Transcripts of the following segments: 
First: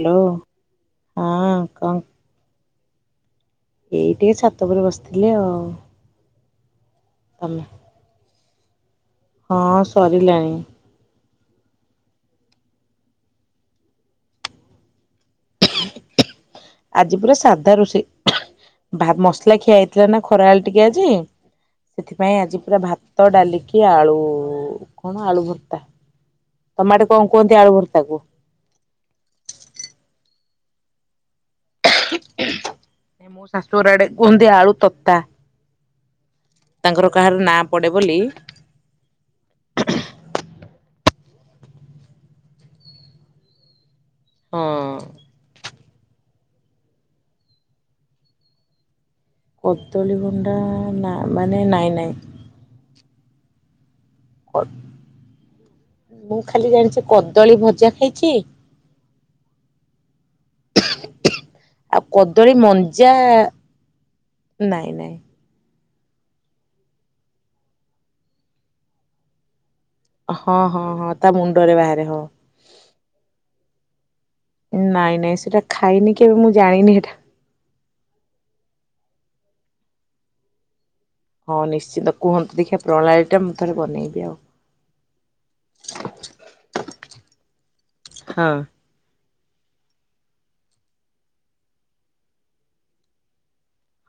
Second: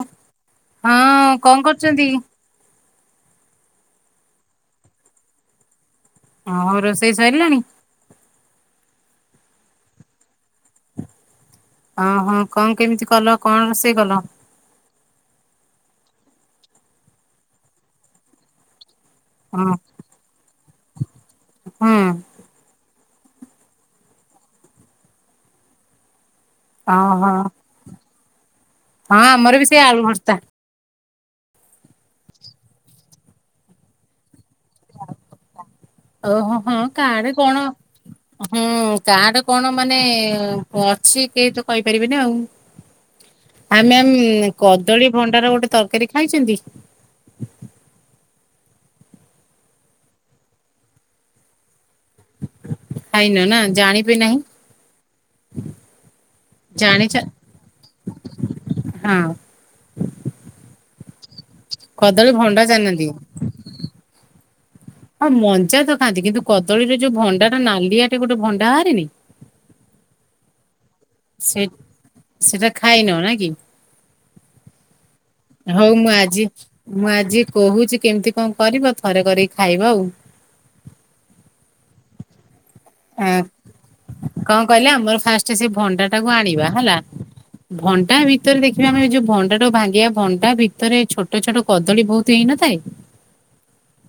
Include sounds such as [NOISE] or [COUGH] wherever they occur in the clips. Hello ହଁ କଣ କରୁଚନ୍ତି? ଏଇ ଟିକେ ଛାତ ଉପରେ ବସିଥିଲି ଆଉ। ହଁ ରୋଷ୍ ଷେଇ ସରିଲାଣି? ତମେ ହଁ ସରିଲାଣି। ହଁ ହଁ କଣ କେମିତି କଲ କଣ ରୋଷେଇ କଲ? ଆଜି ପୁରା ସାଧା ରୋଷେଇ। ଭା ମସଲା ହଁ ଖିଆ ହେଇଥିଲା ନା ଖରାବେଳେ ଟିକେ ଆଜି, ହୁଁ ସେଥିପାଇଁ ଆଜି ପୁରା ଭା ଭାତ, ଡାଲି କି ଆଳୁ କଣ ଆଳୁ ଭତ୍ତା। ତମ ଆଡ଼େ ଓହୋ କଣ କୁହନ୍ତି ଆଳୁ ଭରତ୍ତା କୁ? ହଁ ଆମର ବି ସେଇ ଆଳୁ ଭରତ୍ତା। ମୁଁ ଶାଶୁର ଆଡେ କୁହନ୍ତି। ଆଳୁ ତତା ଓହୋ ହଁ ତାଙ୍କର କାର କାହାର ନାଁ କଣ ପଡେ ବୋଲି ହୁଁ କାର କଣ ମାନେ- ଛି କେହିତ କହିପାରିବେନି ଆଉ ଆମେ ଆମେ ଉୁଁ ହଁ କଦଳୀ ଭଣ୍ଡାର ଗୋଟେ ତରକାରୀ ଖାଇଚନ୍ତି? କଦଳୀ ଭଣ୍ଡା ନା ମାନେ ନାଇଁ ନାଇଁ। ଖାଇନ ନା ଜାଣି କ ମୁଁ ଖାଲି ଜାଣିଚି ଜାଣିଛ କଦଳୀ ଭଜା ଖାଇଚି। [INAUDIBLE] [INAUDIBLE] ଆଉ କଦଳୀ ମଞ୍ଜା। ନାଇଁ ନାଇଁ ଆଉ ମଞ୍ଜା ତର ଖାନ୍ତି କିନ୍ତୁ କଦଳୀରେ ଯୋଉ ଭଣ୍ଡାଟା ନାଲିଆଟେ ଗୋଟେ ଭଣ୍ଡା ବାହାରିନି ହଁ। ହଁ ହଁ ତା ସେ ମୁଣ୍ଡରେ ବାହାରେ ହଁ ସେଟା ଖାଇନ ନା କି? ନାଇଁ ନାଇଁ ସେଟା ହଉ ଖାଇନି କେବେ ଆଜି ମୁଁ ଜାଣିନି ମୁଁ ହେଟା। ଆଜି କହୁଛି କେମିତି କଣ କରିବ ଥରେ କରିକି ଖାଇବା ଆଉ। ହଁ ନିଶ୍ଚିନ୍ତ କୁହନ୍ତୁ ଦେଖିଆ ପ୍ରଣାଳୀ ଟା ହୁଁ ମୁଁ ଥରେ ବନେଇବି ଆଉ। କଣ କହିଲେ ଆମର ଫାଷ୍ଟ ସେ ଭଣ୍ଡା ଟାକୁ ଆଣିବା ହେଲା ଭଣ୍ଡା ହଁ। ଭିତରେ ଦେଖିବା ଆମେ ଯୋଉ ଭ ଭଣ୍ଡା ଟାକୁ ଭାଙ୍ଗିବା ଭଣ୍ଡା ଭିତରେ ଛୋଟ ଛୋଟ କଦଳୀ ବହୁତ ହେଇନଥାଏ।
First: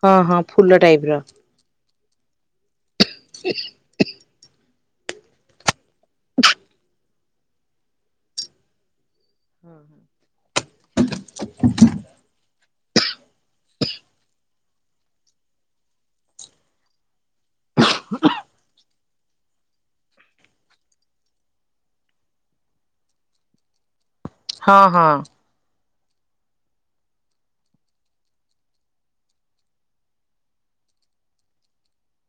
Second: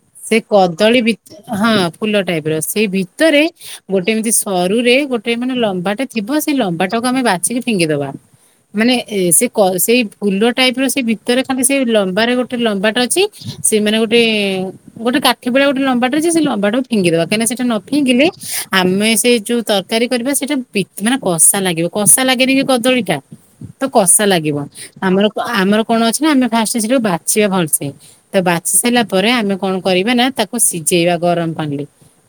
ହଁ ସେ ହଁ ଫୁଲ କଦଳୀ ଟାଇପ୍ ର ବି ହଁ। ଫୁଲ ଟାଇପ୍ ର ସେ ଭି ତରେ ଗୋଟେ ଏମିତି ସରୁ ରେ ଗୋଟେ ମାନେ ଲମ୍ବା ଥିବ ସେ ଲମ୍ବା ଟାକୁ ତମେ ବାଛିିକି ଫିଙ୍ଗି ଦବା ମାନେ ଏ ସେଇ କ ସେଇ ଫୁଲ ଟାଇପ୍ ର ସେ ଭିତରେ ଖାଲି ସେ ଲମ୍ବାରେ ଗୋଟେ ଲମ୍ବା ଅଛି ସେମାନେ ଗୋଟେ ଗୋଟେ କାଠି ଭଳିଆ ଗୋଟେ ଲମ୍ବାଟା ଅଛି ସେ ଲମ୍ବା ଟା ଫିଙ୍ଗି ଦବା କାହିଁକି ସେଟା ନ ଫିଙ୍ଗିଲେ ଆମେ ସେ ଯୋଉ ତରକାରୀ କରିବା। ସେଇଟା ପି ମାନେ କଷା ଲାଗିବ କଷା ଲାଗେନି କି କଦଳୀ ଟା ତ କଷା ଲାଗିବ ହଁ ହଁ ଆମର ଆମର କଣ ଅଛି ନା ଆମେ ଫାଷ୍ଟ ସେଠୁ ବାଛିବା ଭଲସେ ତ ବାଛି ସାରିଲା ପରେ ଆମେ କଣ କରିବା ନା ତାକୁ ସିଝେଇବା ଗରମ ପାଣିରେ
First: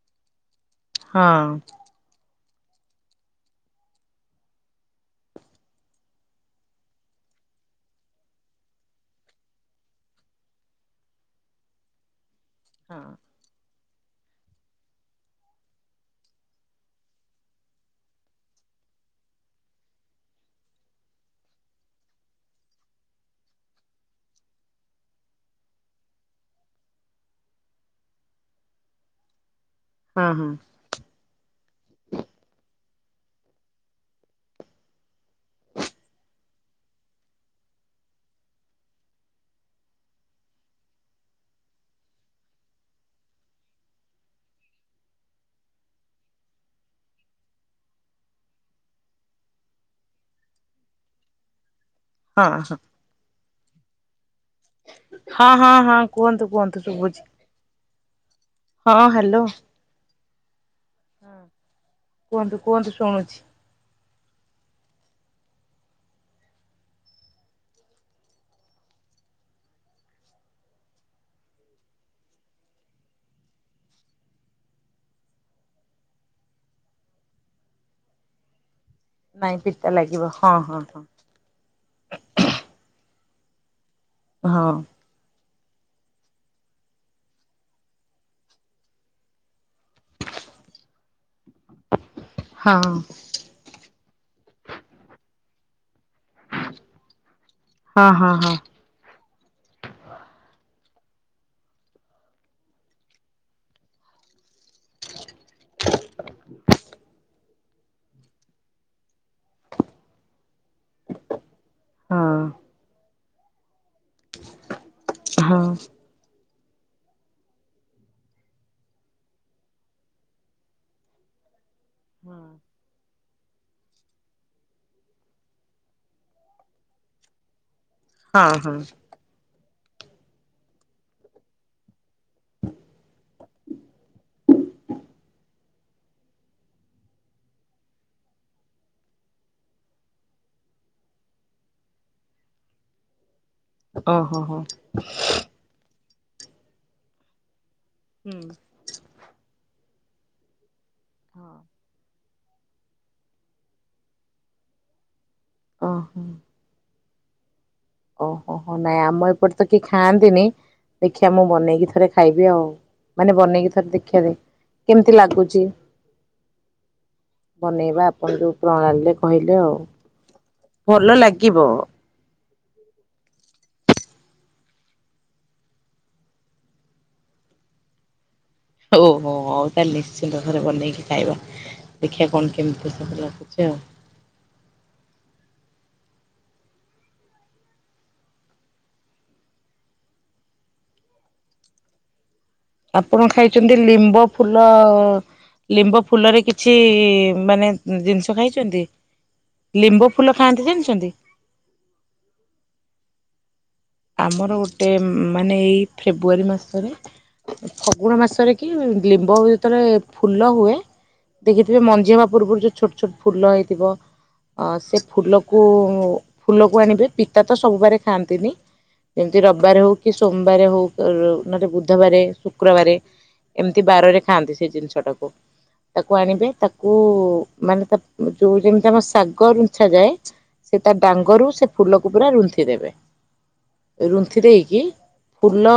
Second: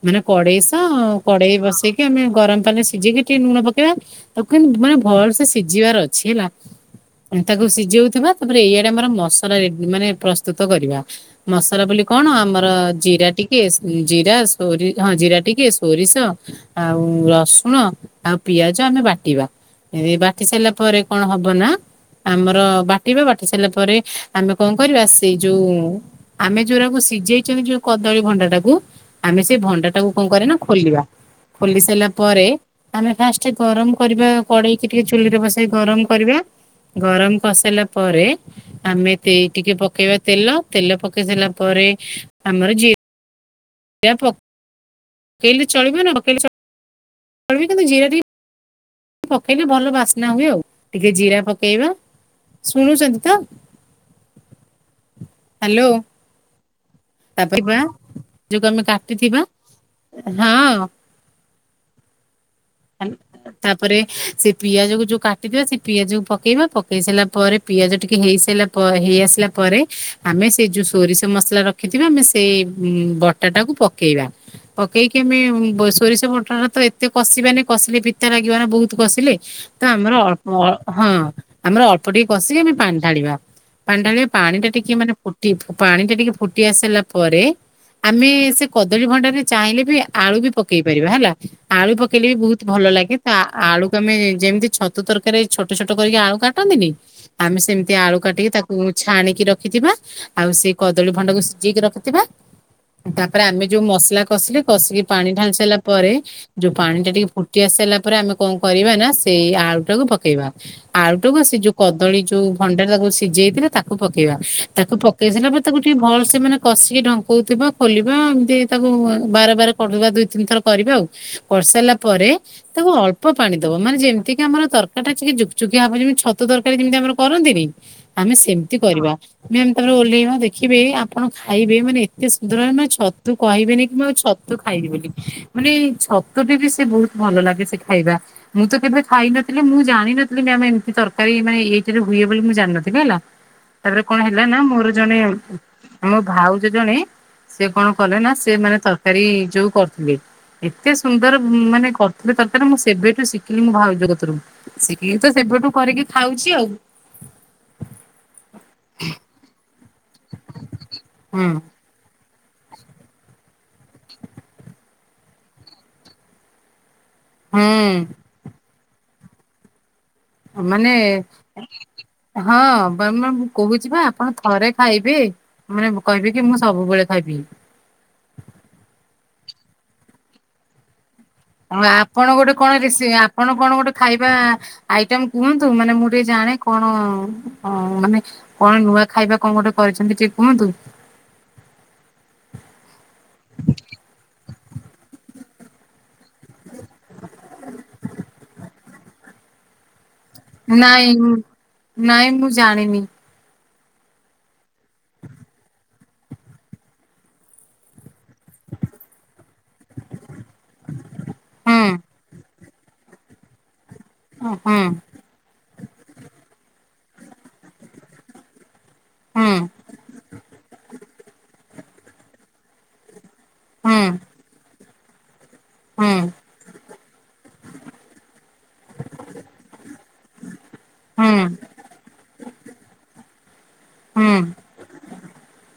ମାନେ କଡେଇ ତ ହଁ। କଡ଼େଇ ବସେଇକି ଆମେ ଗରମ ପାଣିରେ ସିଜେଇକି ଟିକେ ଲୁଣ ପକେଇବା ତାକୁ କେମିତି ମାନେ ଭଲ ସେ ସିଝିବାର ଅଛି ହେଲା। ତାକୁ ସିଜଉଥିବା ତାପରେ ଏଇଆଡେ ଆମର ମସଲା ରେ ମାନେ ପ୍ରସ୍ତୁତ କରିବା ମସଲା ବୋଲି କଣ ଆମର ହଁ ଜିରା ଟିକେ ଜିରା ସୋରି ହଁ ଜିରା ଟିକ୍ ଟିକେ ସୋରିଷ ଆଉ ରସୁଣ ଆଉ ପିଆଜ ଆମେ ବାଟିବା। ଏ ବାଟି ସାରିଲା ପରେ କଣ ହବ ନା ଆମର ବାଟିବା ବାଟି ସାରିଲା ପରେ ଆମେ କଣ କରିବା ସେଇ ଯୋଉ ଆମେ ଯୋଉଗୁରାକୁ ସିଝେଇଛନ୍ତି ଯୋଉ କଦଳୀ ଭଣ୍ଡା ଟାକୁ ଆମେ ସେଇ ଭଣ୍ଡାଟା ହଁ କଣ ହଁ କରେ ନା ଖୋଲିବା ଖୋଲି ସାରିଲା ପରେ ଆମେ ଫା‌ଷ୍ଟ ଗରମ କରିବା କଡେଇକି ଟିକେ ଚୁଲିରେ ବସେଇ ଗରମ କରିବା। ଗରମ କରିସାରିଲା ପରେ ଆମେ ଟିକେ ପକେଇବା ତେଲ ତେଲ ପକେଇ ସାରିଲା ପରେ ଆମର ଜି ବା ପକ୍ ପକେଇଲେ ଚଳିବ ନପକେଇଲେ ଚଳିବ କିନ୍ତୁ ଜିରା ଟିକେ ପକେଇଲେ ଭଲ ବାସ୍ନା ହୁଏ ଆଉ ଟିକେ ଜିରା ପକେଇବା ହଁ ଶୁଣୁଛନ୍ତି ତ? [INAUDIBLE] ହଁ ହଁ ହ୍ୟାଲୋ ହଁ କୁହନ୍ତୁ କୁହନ୍ତୁ। ଶୁଭୁଛି। ତାପରେ ଯୋଉଟା ଆମେ ହଁ କାଟିଥିବା ହାଲୋ ହଁ। କୁହନ୍ତୁ କୁହନ୍ତୁ ଶୁଣୁଛି। ତାପରେ ସେ ପିଆଜ କୁ ଯୋଉ କାଟି କାଟିଥିବା ସେ ପିଆଜକୁ ପକେଇବା ପକେଇ ସାରିଲା ପରେ ପିଆଜ ଟିକେ ହେଇସାରିଲା ପରେ ହେଇ ଆସିଲା ପରେ ଆମେ ସେ ଯୋଉ ସୋରିଷ ମସଲା ରଖିଥିବା ଆମେ ସେଇ ବଟା ଟାକୁ ପକେଇବା, ପକେଇକି ଆମେ ସୋରିଷ ବଟାଟା ତ ଏତେ କଷିବାନି କସଲି ପିତା ଲାଗିବନା ବହୁତ। କସିଲେ ନାଇଁ ତ ପିତା ଆମର ଲାଗିବ ଅଳ୍ପ ହଁ ହଁ ଆମର ଅଳ୍ପ ଟିକେ କଷିକି ଆମେ ପାଣି ଢାଳିବା। ପାଣି ଢାଳିଵେ ହଁ ପାଣିଟା ଟିକେ ମାନେ ଫୁ ପାଣି ଟା ଟିକେ ଫୁଟି ଆସିସାରିଲା ପରେ ଆମେ ସେ କଦଳୀ ଭଣ୍ଡାରେ ଚାହିଁଲେ ବି ଆଳୁ ବି ପକେଇ ପାରିବା ହେଲା ଆଳୁ ପକେଇଲେ ବି ହଁ ଭଲ ଲାଗେ ତ ଆଳୁକୁ ଆମେ ଯେମିତି ଛତୁ ତରକାରୀ ରେ ଛୋଟ ଛୋଟ କରିକି ଆଳୁ କାଟନ୍ତିନି ଆମେ ସେମିତି ହଁ ଆଳୁ ହଁ କାଟିକି ହଁ। ତାକୁ ଛାଣିକି ରଖିଥିବା ଆଉ ସେ କଦଳୀ ଭଣ୍ଡାକୁ ସିଝେଇକି ରଖିଥିବା, ତାପରେ ଆମେ ଯୋଉ ମସଲା କଷିଲେ କଷିକି ପାଣି ଢାଳି ସାରିଲା ପରେ ଯୋଉ ପାଣି ଟା ଟିକେ ଫୁ ଫୁଟିଆସି ସାରିଲା ପରେ ଆମେ କଣ କରିବା ନା ସେଇ ଆଳୁଟାକୁ ପକେଇବା, ଆଳୁଟାକୁ ଆଉ ସେ ଯୋଉ କଦଳୀ ଯୋଉ ହଁ ଭଣ୍ଡାର ସି ସିଯେଇଥିଲେ ତାକୁ ତାକୁ ପକେଇବା ତାକୁ ପକେଇ ସାରିଲା ହଁ ପରେ ତାକୁ ଟିକେ ଭଲ ସେ ମାନେ କଷିକି ଢଙ୍କଉଥଥିବା ଖୋଲିବା ଏମିତି ତାକୁ ବାର ବାର କରିବା ଦୁଇ ତିନି ଥର କରିବା ଆଉ, କରିସାରିଲା ପରେ। ତାକୁ ଅଳ୍ପ ପାଣି ଦବ ମାନେ ଯେମତି କି ଆମର ତରକାରୀଟା ଟିକେ ଜୁକଜୁକିଆ ହବ ଯେମିତି ଛତୁ ତରକାରୀ ଯେମିତି ଆମର କରନ୍ତିନି ଆମେ ହଁ ହଁ ସେମିତି କରିବା। ମୁମ ତାପରେ ଓହ୍ଲେଇବା ଦେଖିବେ ଆପଣ ଦେଖିବେ ଆପଣ ଖାଇବେ ମାନେ ଏତେ ସୁନ୍ଦର ମ ଛତୁ କହିବେନି କି ମୁଁ ଛତୁ ଖାଇବି ବୋଲି ମାନେ ଛତୁ ବି ସେ ବହୁତ। ଭଲ ଲାଗେ ସେ ଖାଇବା, ମୁଁ ତ କେବେ ଖାଇ ନଥିଲି ମୁଁ ଜାଣିନଥିଲି ଆମେ ଏମିତି ତରକାରୀ ପାଇଁ ଏଥିରେ ହୁଏ ବୋଲି ମୁଁ ଜାଣିନଥିଲି ହେଲା। ତାପରେ କଣ ଓହୋ ହେଲା ନା ହୋ ମୋର ଜଣେ ମୋ ଭାଉଜ ଜଣେ ସେ କଣ କଲେ ନା ହୁଁ ସେ ମାନେ ତର ଯୋଉ କରୁଥିଲେ କେତେ ସୁନ୍ଦର ମାନେ ଥିଲେ ତରକାରୀ ମୁଁ ସେବେଠୁ ଶିଖିଲି ମୁଁ ଭାଉଜ କତିରୁ ଶିଖିକି ତ ସେବଠୁ କରିକି ଖାଉଛି ଆଉ। ଓ। ଓହୋ ନାଇଁ ଆମ ଏପଟେ ତ କେହି ଖାଆନ୍ତିନି ଦେଖିବା ମୁଁ ହୁଁ ବନେଇକି ଥରେ ଖାଇବି ଆଉ ମାନେ ବନେଇକି ଥରେ ଦେଖିବି କେମିତି ଲାଗୁଛି। ବନେଇବା ହୁଁ ଆପଣ ଯୋଉ ପ୍ରଣାଳୀରେ କହିଲେ ଆଉ। ମାନେ ଭଲ ଲାଗିବ। ହଁ ମୁ କହୁଛି ବା ଆପଣ ଥରେ ଖାଇବେ ମାନେ କହିବେ କି ମୁଁ ସବୁବେଳେ ଖାଇବି। ଓହୋ ହଉ ତାହେଲେ ନିଶ୍ଚିନ୍ତ ଘରେ ବନେଇକି। ଖାଇବା ଦେଖିବା ଆପଣ ଗୋଟେ କଣ କେମିତି ସବୁ ଆପଣ ଲାଗୁଛି ଆଉ। କଣ ଗୋଟେ ଖାଇବା ଆଇଟମ କୁହନ୍ତୁ ମାନେ ମୁଁ। ଟେ ଜାଣେ କଣ ମାନେ କଣ ନୂଆ ଖାଇବା କଣ ଗୋଟେ କରିଛନ୍ତି ଟଏ କୁହନ୍ତୁ। ଆପଣ ଖାଇଛନ୍ତି ଲିମ୍ବ ଫୁଲ ଲିମ୍ବ ଫୁଲରେ। କିଛି ମାନେ ଜିନିଷ ଖାଇଛନ୍ତି। ଲିମ୍ବ। ଫୁଲ ଖାଆନ୍ତି ଜାଣିଛନ୍ତି? ନାଇଁ ନାଇଁ ମୁଁ ଜାଣିନି। ଆମର ଗୋଟେ ମାନେ ଏଇ ଫେବୃୁଆରୀ ମାସରେ ଫଗୁଣ ମାସରେ କି ଲିମ୍ବ ହୁଏ। ଯେତଳେ ଫୁଲ ହୁଏ ହୁଁ ଦେଖିଥିବେ ମଞ୍ଜି ହବା ପୂର୍ବରୁ ଯୋଦି। ଛୋଟ ଛୋଟ ଫୁଲ ହେଇଥିବ। ହୁଁ ହୁଁ ଅ ସେ ଫୁଲକୁ। ଫୁଲକୁ ଆଣିବେ ପିତା ତ ସବୁ ବାରେ ଖାଆନ୍ତିନି। ଯେମିତି ହୁଁ ରବିବାରେ ହଉ କି ସୋମବାରେ ହଉ ନଲେ ବୁଧ୍। ବୁଧବାରେ ଶୁକ୍ରବାରେ। ଏମିତି ହୁଁ ବାରରେ ଖାଆନ୍ତି ସେ ଜିନିଷ। ପିତା ଟାକୁ। ତାକୁ ହୁଁ ଆଣିବେ ତାକୁ ମାନେ ତା ଯୋଉ ଯେମିତି ଆମ ଶାଗ ରୁଛା ଯାଏ ସେ ତା ହୁଁ ଡାଙ୍ଗରୁ ସେ ଫୁଲକୁ ପୁରା ରୁନ୍ଥିି ଦେବେ। ହୁଁ ରୁନ୍ଥି ଦେଇକି ଫୁଲ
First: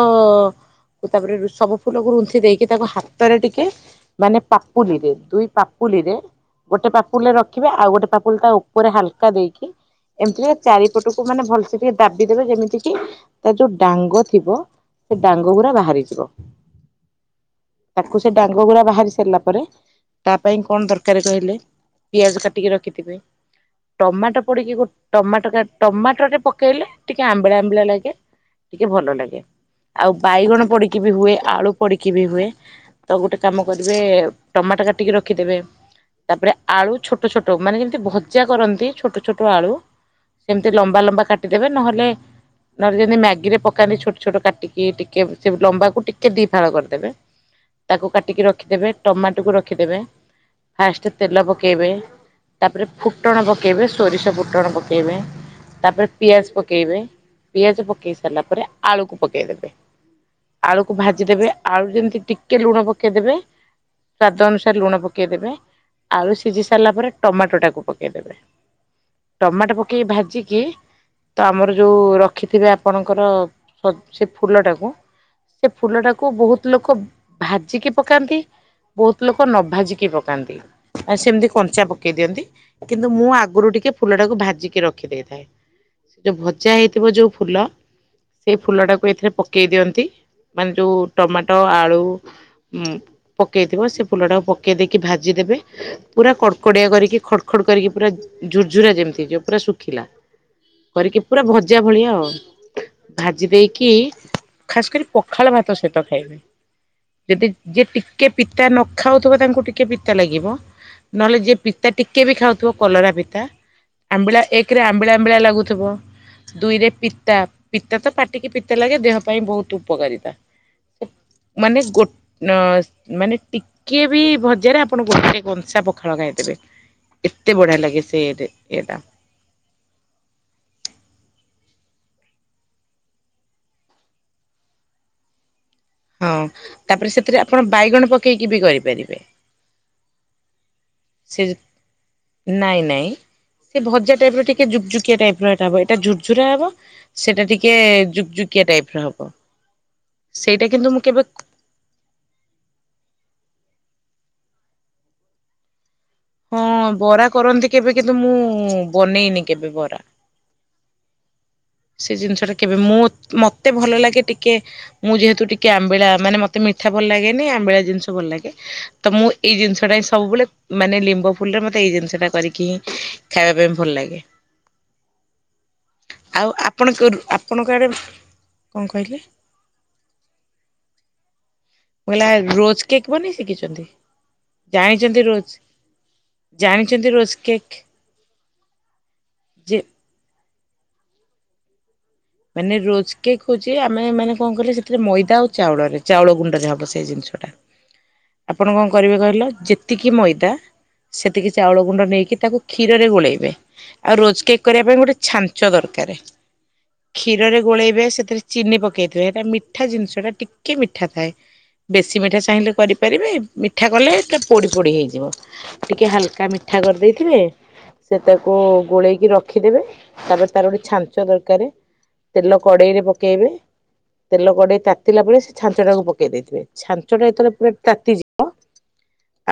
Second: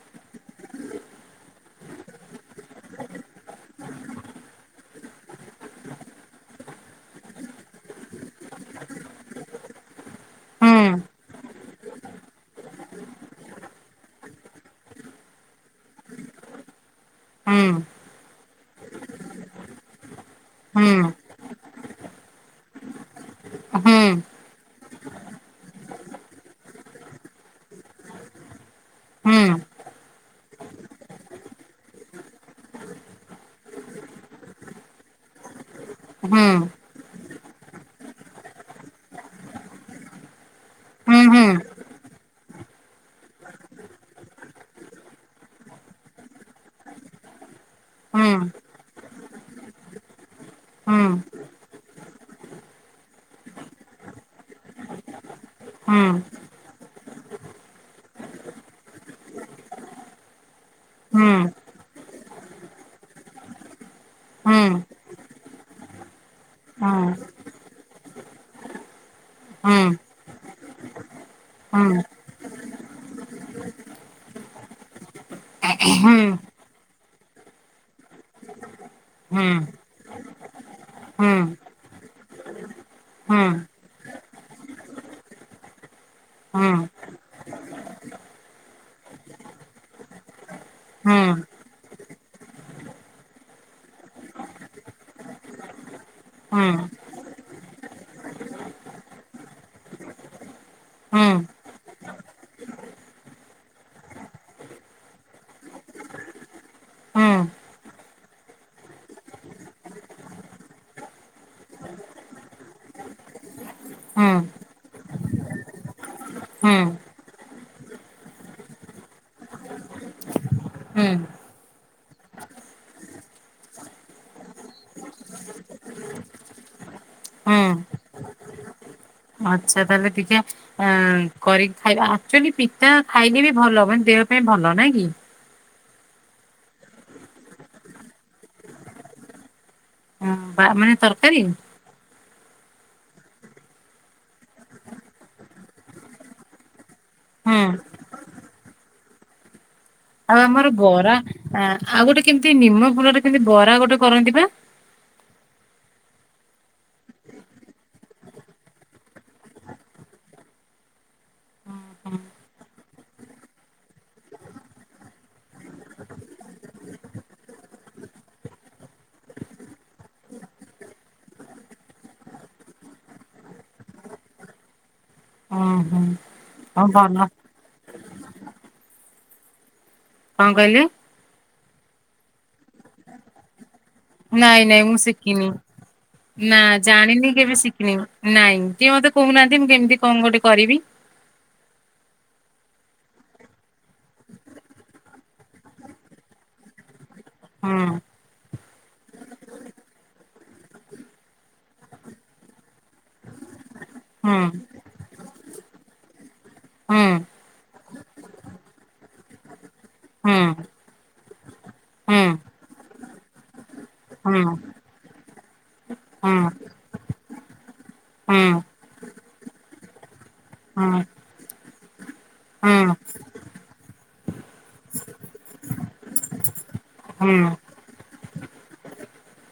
କୁ ତାପରେ ସବୁ ଫୁଲକୁ ରୁନ୍ଥିି ଦେଇକି ତାକୁ ହାତରେ ଟିକେ ମାନେ ପାପୁଲିରେ ଦୁଇ ପାପୁଲିରେ ଗୋଟେ ପାପୁଲିରେ ରଖିବେ ଆଉ ଗୋଟେ ପାପ୍ ଉଲ୍ଟା ଉପରେ ହାଲକା ଦେଇକି ଏମିତିରେ ଚାରିପଟକୁ ମାନେ ଭଲସେ ଟିକେ ଦାବି ଦେବେ ଯେମିତି ତାର ଯୋଉ ଡାଙ୍ଗ ଥିବ ସେ ଡାଙ୍ଗ ଗୁରା ବାହାରିଯିବ। ହୁଁ ତାକୁୁ ସେ ଡାଗ୍ ଡାଙ୍ଗ ଗୁଡ଼ା ବାହାରି ସାରିଲା ପରେ ତା ପାଇଁ କଣ ହୁଁ ଦରକାର କହିଲେ? ପିଆଜ କାଟିକି ରଖିଥିବେ। ହୁଁ ହୁଁ ଟମାଟୋ ପଡିକି ଗୋ ଟମାଟ କା-ଟମାଟଟେ ପକେଇଲେ ଟିକେ ଆମ୍ ଆମ୍ବିଳା ଲାଗେ ଟିକେ ଭଲ ଲାଗେ ଆଉ ବାଇଗଣ ପଡିକି ବି ହୁଏ ଆଳୁ ପଡିକି ବି ହୁଏ ତ ଗୋଟେ କାମ କରିବେ ଟମାଟ କାଟିକି ରଖିଦେବେ ତାପରେ ହୁଁ ଆଳୁ ଛୋଟ ଛୋଟ ମାନେ ଯେମିତି ଭଜା କରନ୍ତି ଛୋଟ ଛୋଟ ଆଳୁ ସେମିତି ଲମ୍ବା ଲମ୍ବା ହୁଁ ହୁଁ ହୁଁ କାଟିଦେବେ ନହେଲେ ନହେଲେ ଯେମିତି ମ୍ୟାଗିରେ ପକାନ୍ତି ଛୋଟ ଛୋଟ କାଟିକି ଟିକେ ସେ ଲମ୍ବାକୁ ଟିକେ ଦି ଫାଳ କରିଦେବେ ତାକୁ କାଟିକି ହୁଁ ରଖିଦେବେ ଟମାଟକୁ ରଖିଦେବେ ଫାଷ୍ଟ ତେଲ ପକେଇବେ ତାପରେ ଫୁଟଣ ପକେଇବେ ସୋରିଷ ଫୁଟଣ ପକେଇବେ। ତାପରେ ହୁଁ ପିଆଜ ପକେଇବେ। ପିଆଜ ପକେଇ ସାରିଲା ପରେ ଆଳୁକୁ ପକେଇଦେବେ। ଆଳୁକୁ ହୁଁ ଭାଜିଦେବେ ଆଳୁ ଯେମିତି ଟିକେ ଲୁଣ ପକେଇଦେବେ ସ୍ଵାଦ ଅନୁସାରେ ଲୁଣ ପକେଇଦେବେ। ଆଳୁ ସି ସିଝି ସାରିଲା ପରେ ଟମାଟଟାକୁ ପକେ ଇଦେବେ। ଟମାଟ ପକେଇି ଭାଜିକି ତ ଆମର ଯୋଉ ର କ୍ ଥିବେ ଆପଣଙ୍କର ପଶ୍ଚେ-ସେ ଫୁଲଟାକୁ। ସେ ଫୁଲଟାକୁ ବହୁତ ଲୋକ ଭାଜିକି ପକାନ୍ତି ବହୁତ ଲୋକ ନ ଭାଜିକି ପ କାନ୍ତି। ଆଉ ସେମିତି କଞ୍ଚା ପ ପକେଇ ଦିଅନ୍ତି। କିନ୍ତୁ ମୁଁ ଆଗରୁ ଟିକେ ଫୁଲ ଟାକୁ ଭାଜିକି ରଖିଦେଇଥାଏ। ଯୋଉ ଭଜା ହେଇଥିବ ଯୋଉ ଫୁଲ ସେଇ ଫୁଲଟାକୁ ଏଥିରେ ପକେଇ ଦିଅନ୍ତି ମାନେ ଯୋଉ ଆଚ୍ଛା ଟମାଟୋ ଆଳୁ ପକେଇଥିବ ସେ ଫୁଲଟାକୁ ପକେଇ ଦେଇକି ଭାଜିଦେବେ ପୁରା କଡ଼କଡିଆ କରିକି ଖଡ୍ କ ଖଡ କରିକି ପୁରା ଝୁୁରଝୁରା ଯେମିତି ଯୋଉ ପୁରା ଶୁଖିଲା କରିକି ପୁରା ଭଜା ଭଳିଆ ଆଉ। ଭାଜି ଦେଇକି ଖାସ କରି ପଖାଳ ଭାତ ସହିତ ଖାଇବେ। ଯଦି ଯିଏ ଟିକେ ପିତା ନ ଖାଉଥିବ ତାଙ୍କୁ ଟିକେ ପିତା ଲାଗିବ ନହେଲେ ଯିଏ ପିତା ଟିକେ ବି ଖାଉଥିବ କଲରା ପିତା ଆମ୍ବିଳା ଏକରେ ଆମ୍ବିଳା ମ୍ବିଳା ଲାଗୁଥିବ। ଦୁଇରେ ପି ପିତା ତ ପାଟିକି ପିତା ଲାଗେ ଦେହ ପାଇଁ ବହୁତ ଉପକାରିତା। ମାନେ ଗୋ-ଅଁ-ମାନେ ଟିକେ ବି ଭଜାରେ ଆପଣ ଗୋଟେ କଂସା ପଖାଳ ଖାଇଦେବେ। ଏତେ ବଢ଼ିଆ ଲାଗେ ସେ ଟା ଏଟା ଆଚ୍ଛା ତାହେଲେ ଟିକେ କରିକି ଖାଇ ଆଚୁଲି ପିତା ଖାଇଲେ ବି ଭଲ ହ ମାନ ଦେହ ପାଇଁ ଭଲ ନାଇ କି ହଁ ତାପରେ ସେଥିରେ ଆପଣ ବାଇଗଣ ପକେଇକି ବି କରିପାରିବେ ହଁ, ବା ମାନେ ସେ ତରକାରୀ ନାଇଁ ନାଇଁ ସେ ଭଜା ଟାଇପ ର ଟିକେୁକୁକିଆ ଟାଇପ ରଟା ହବ ଏଇଟା ଝୁରଝୁର ହବ ସେଇଟା ହୁଁ ଟିକେ ଜୁଗଝୁକିଆ ଟାଇପ ର ହବ ଆଉ ସେଇଟା ଆମର କିନ୍ତୁ ମୁଁ ବରା କେବେ ଆଉ ଗୋଟେ କେମିତି ନିମ ଫୁଲରେ ସେମିତି ବରା ଗୋଟେ କରନ୍ତି ବା ହଁ ବରା କରନ୍ତି କେବେ କିନ୍ତୁ ମୁଁ ବନେଇନି କେବେ ବରା ସେ ଜିନିଷ ଟା କେବେ ମୁଁ ମତେ ଭଲ ଲାଗେ ଟିକେ ମୁଁ ଯେହେତୁ ଟିକେ ଆମ୍ବିଳା ମାନେ ମତେ ମିଠା ଭଲ ଲାଗେନି ଆମ୍ବିଳା ଜିନିଷ ଭଲ ଲାଗେ ତ ମୁଁ ଏଇ ଜିନିଷ ଟା ହିଁ ସବୁବେଳେ ମାନେ ଲିମ୍ବ ଫୁଲରେ ମତେ ଏଇ ଜିନିଷ ଟା କରିକି ହିଁ ଖାଇବା ପାଇଁ ଭଲ ଲାଗେ ଓହୋ ଆଉ ହଉ ଆପଣ ଭଲ ଆପଣଙ୍କ ଆଡ଼େ କଣ କହିଲି କଣ କହିଲି କହିଲ ରୋଜ କେକ୍ ବନେଇ ଶିଖିଛନ୍ତି ନାଇଁ ନାଇଁ ମୁଁ ଜାଣିଛନ୍ତି ରୋଜ ଶିଖିନି ନା ଜାଣିଛନ୍ତି ରୋଜ ଜାଣିନି କେବେ କେକ୍ ଶିଖିନି ନାଇଁ ଟିକେ ମତେ କହୁନାହାନ୍ତି ମୁଁ ଯେ କେମିତି କଣ ଗୋଟେ କରିବି ମାନେ ରୋଜକକ୍ ହଉଛି ଆମେ ମାନେ କଣ କହିଲ ସେଥିରେ ମଇଦା ଆଉ ଚାଉଳରେ ଚାଉଳ ଗୁଣ୍ଡରେ ହବ ସେଇ ଜିନିଷ ଟା ହୁଁ ଆପଣ କଣ କରିବେ କହିଲ ଯେତିକି ମଇଦା ସେତିକି ଚାଉଳ ଗୁଣ୍ଡ ନେଇକି ତାକୁ କ୍ଷୀରରେ ଗୋଳେଇବେ ଆଉ ହୁଁ ରୋଜକକ୍ କରିବା ପାଇଁ ଗୋଟେ ଛାଞ୍ଚ ଦରକାର ହୁଁ କ୍ଷୀରରେ ଗୋଳେଇବେ ସେଥିରେ ଚିନି ପକେଇଥିବେ ସେଟା ମିଠା ଜିନିଷ ଟା ହୁଁ ଟିକେ ମିଠା ଥାଏ ବେଶୀ ମିଠା ଚାହିଁଲେ କରିପାରିବେ ମିଠା ହୁଁ କଲେଟା ହୁଁ ପୋଡି ପୋଡି ହେଇଯିବ ଟିକେ ହାଲକା ହୁଁ ମିଠା କରିଦେଇଥିବେ ସେ ହୁଁ ତାକୁ ଗୋଳେଇକି ରଖିଦେବେ ତାପରେ ତାର ଗୋଟେ ହୁଁ ହୁଁ ଛାଞ୍ଚ ଦରକାର ତେଲ ହୁଁ ହୁଁ କଡେଇରେ ପକେଇବେ ତେଲ କଡେଇ ତାତିଲା ପରେ ସେ ଛାଞ୍ଚଟାକୁ ପକେଇ ଦେଇଥିବେ ଛାଞ୍ଚ ହୁଁ ହୁଁ ଟା ଯେତେବେଳେ ପୁରା ତାତିଯିବ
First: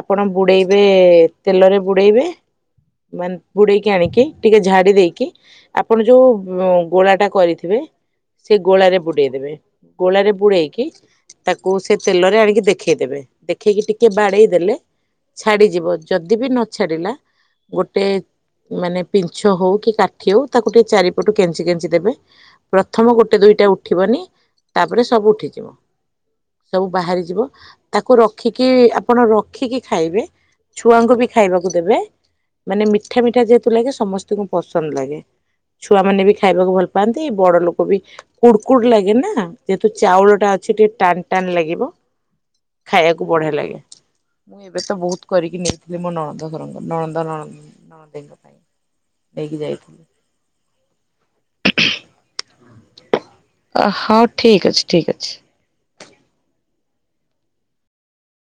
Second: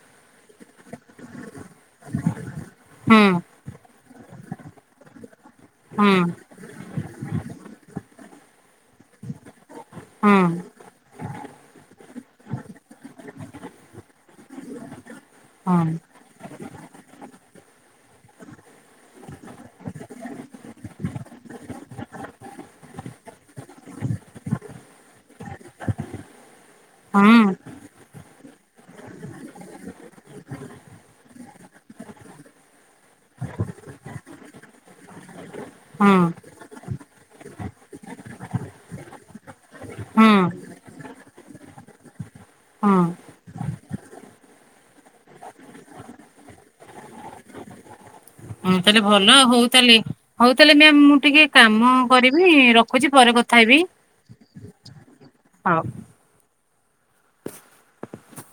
ଆପଣ ବୁଡେଇବେ ତେଲରେ ବୁଡେଇବେ ମାନେ ବୁଡେଇକି ଆଣିକି ଟିକେ ଝାଡି ଦେଇକି ଆପଣ ହୁଁ। ହୁଁ ଯୋଉ ଗୋଳା ଟା କରିଥିବେ ସେ ଗୋଳାରେ ବୁଡେଇଦେବେ ଗୋଳାରେ ହୁଁ ବୁଡେଇକି ତାକୁ ସେ ତେଲରେ ଆଣିକି ଦେଖେଇଦେବେ ଦେଖେଇକି ଟିକେ ବାଡେଇ ଦେଲେ ଛାଡିଯିବ ଯଦି ବି ନ ଛାଡିଲା ଗୋଟେ ମାନେ ପିଞ୍ଛ ହଉ କି କାଠି ହଉ ତାକୁ ଟିକେ ଚାରିପଟୁ କେଞ୍ଚି କେଞ୍ଚି ଦେବେ ପ୍ରଥମ ଗୋଟେ ଦୁଇଟା ଉଠିବନି ତାପରେ ସବୁ ଉଠିଯିବ। ସବୁ ବାହାରି ଯିବ। ହୁଁ ତାକୁ ରଖିକି ଆପଣ ରଖିକି ଖାଇବେ ଛୁଆଙ୍କୁ ବି ଖାଇବାକୁ ଦେବେ ମାନେ ମିଠା ମିଠା ଯେହେତୁ ଲାଗେ ସମସ୍ତଙ୍କୁ ପସନ୍ଦ ଲାଗେ। ଛୁଆମାନେ ବି ଖାଇବାକୁ ଭଲ ପାଆନ୍ତି ବଡ ଲୋକ ବି କୁଡକୁଡ ଲାଗେ ନା ଯେହେତୁ ହୁଁ ଚାଉଳ ଟା ଅଛି ଟିକେ ଟାନ ଟାନ ଲାଗିବ ଖାଇବାକୁ ବଢିଆ ଲାଗେ। ମୁଁ ଏବେ ତ ବହୁତ କରିକି ନେଇଥିଲି। ମୋ ନଣନ୍ଦ ଘରକୁ ନଣନ୍ଦ ନ ନଣନ୍ଦେଇଙ୍କ ପାଇଁ ହଁ ତାହେଲେ ଭଲ ନେଇକି ହଉ ତାହେଲେ ଯାଇଥିଲି। ହଉ ତାହେଲେ ମ୍ୟା ମୁଁ ଟିକେ କାମ କରିବି ରଖୁଛି ପରେ କଥା ହେବି ଅ ହଁ ଠିକ ଅଛି ଠିକ ହଉ। ଅଛି।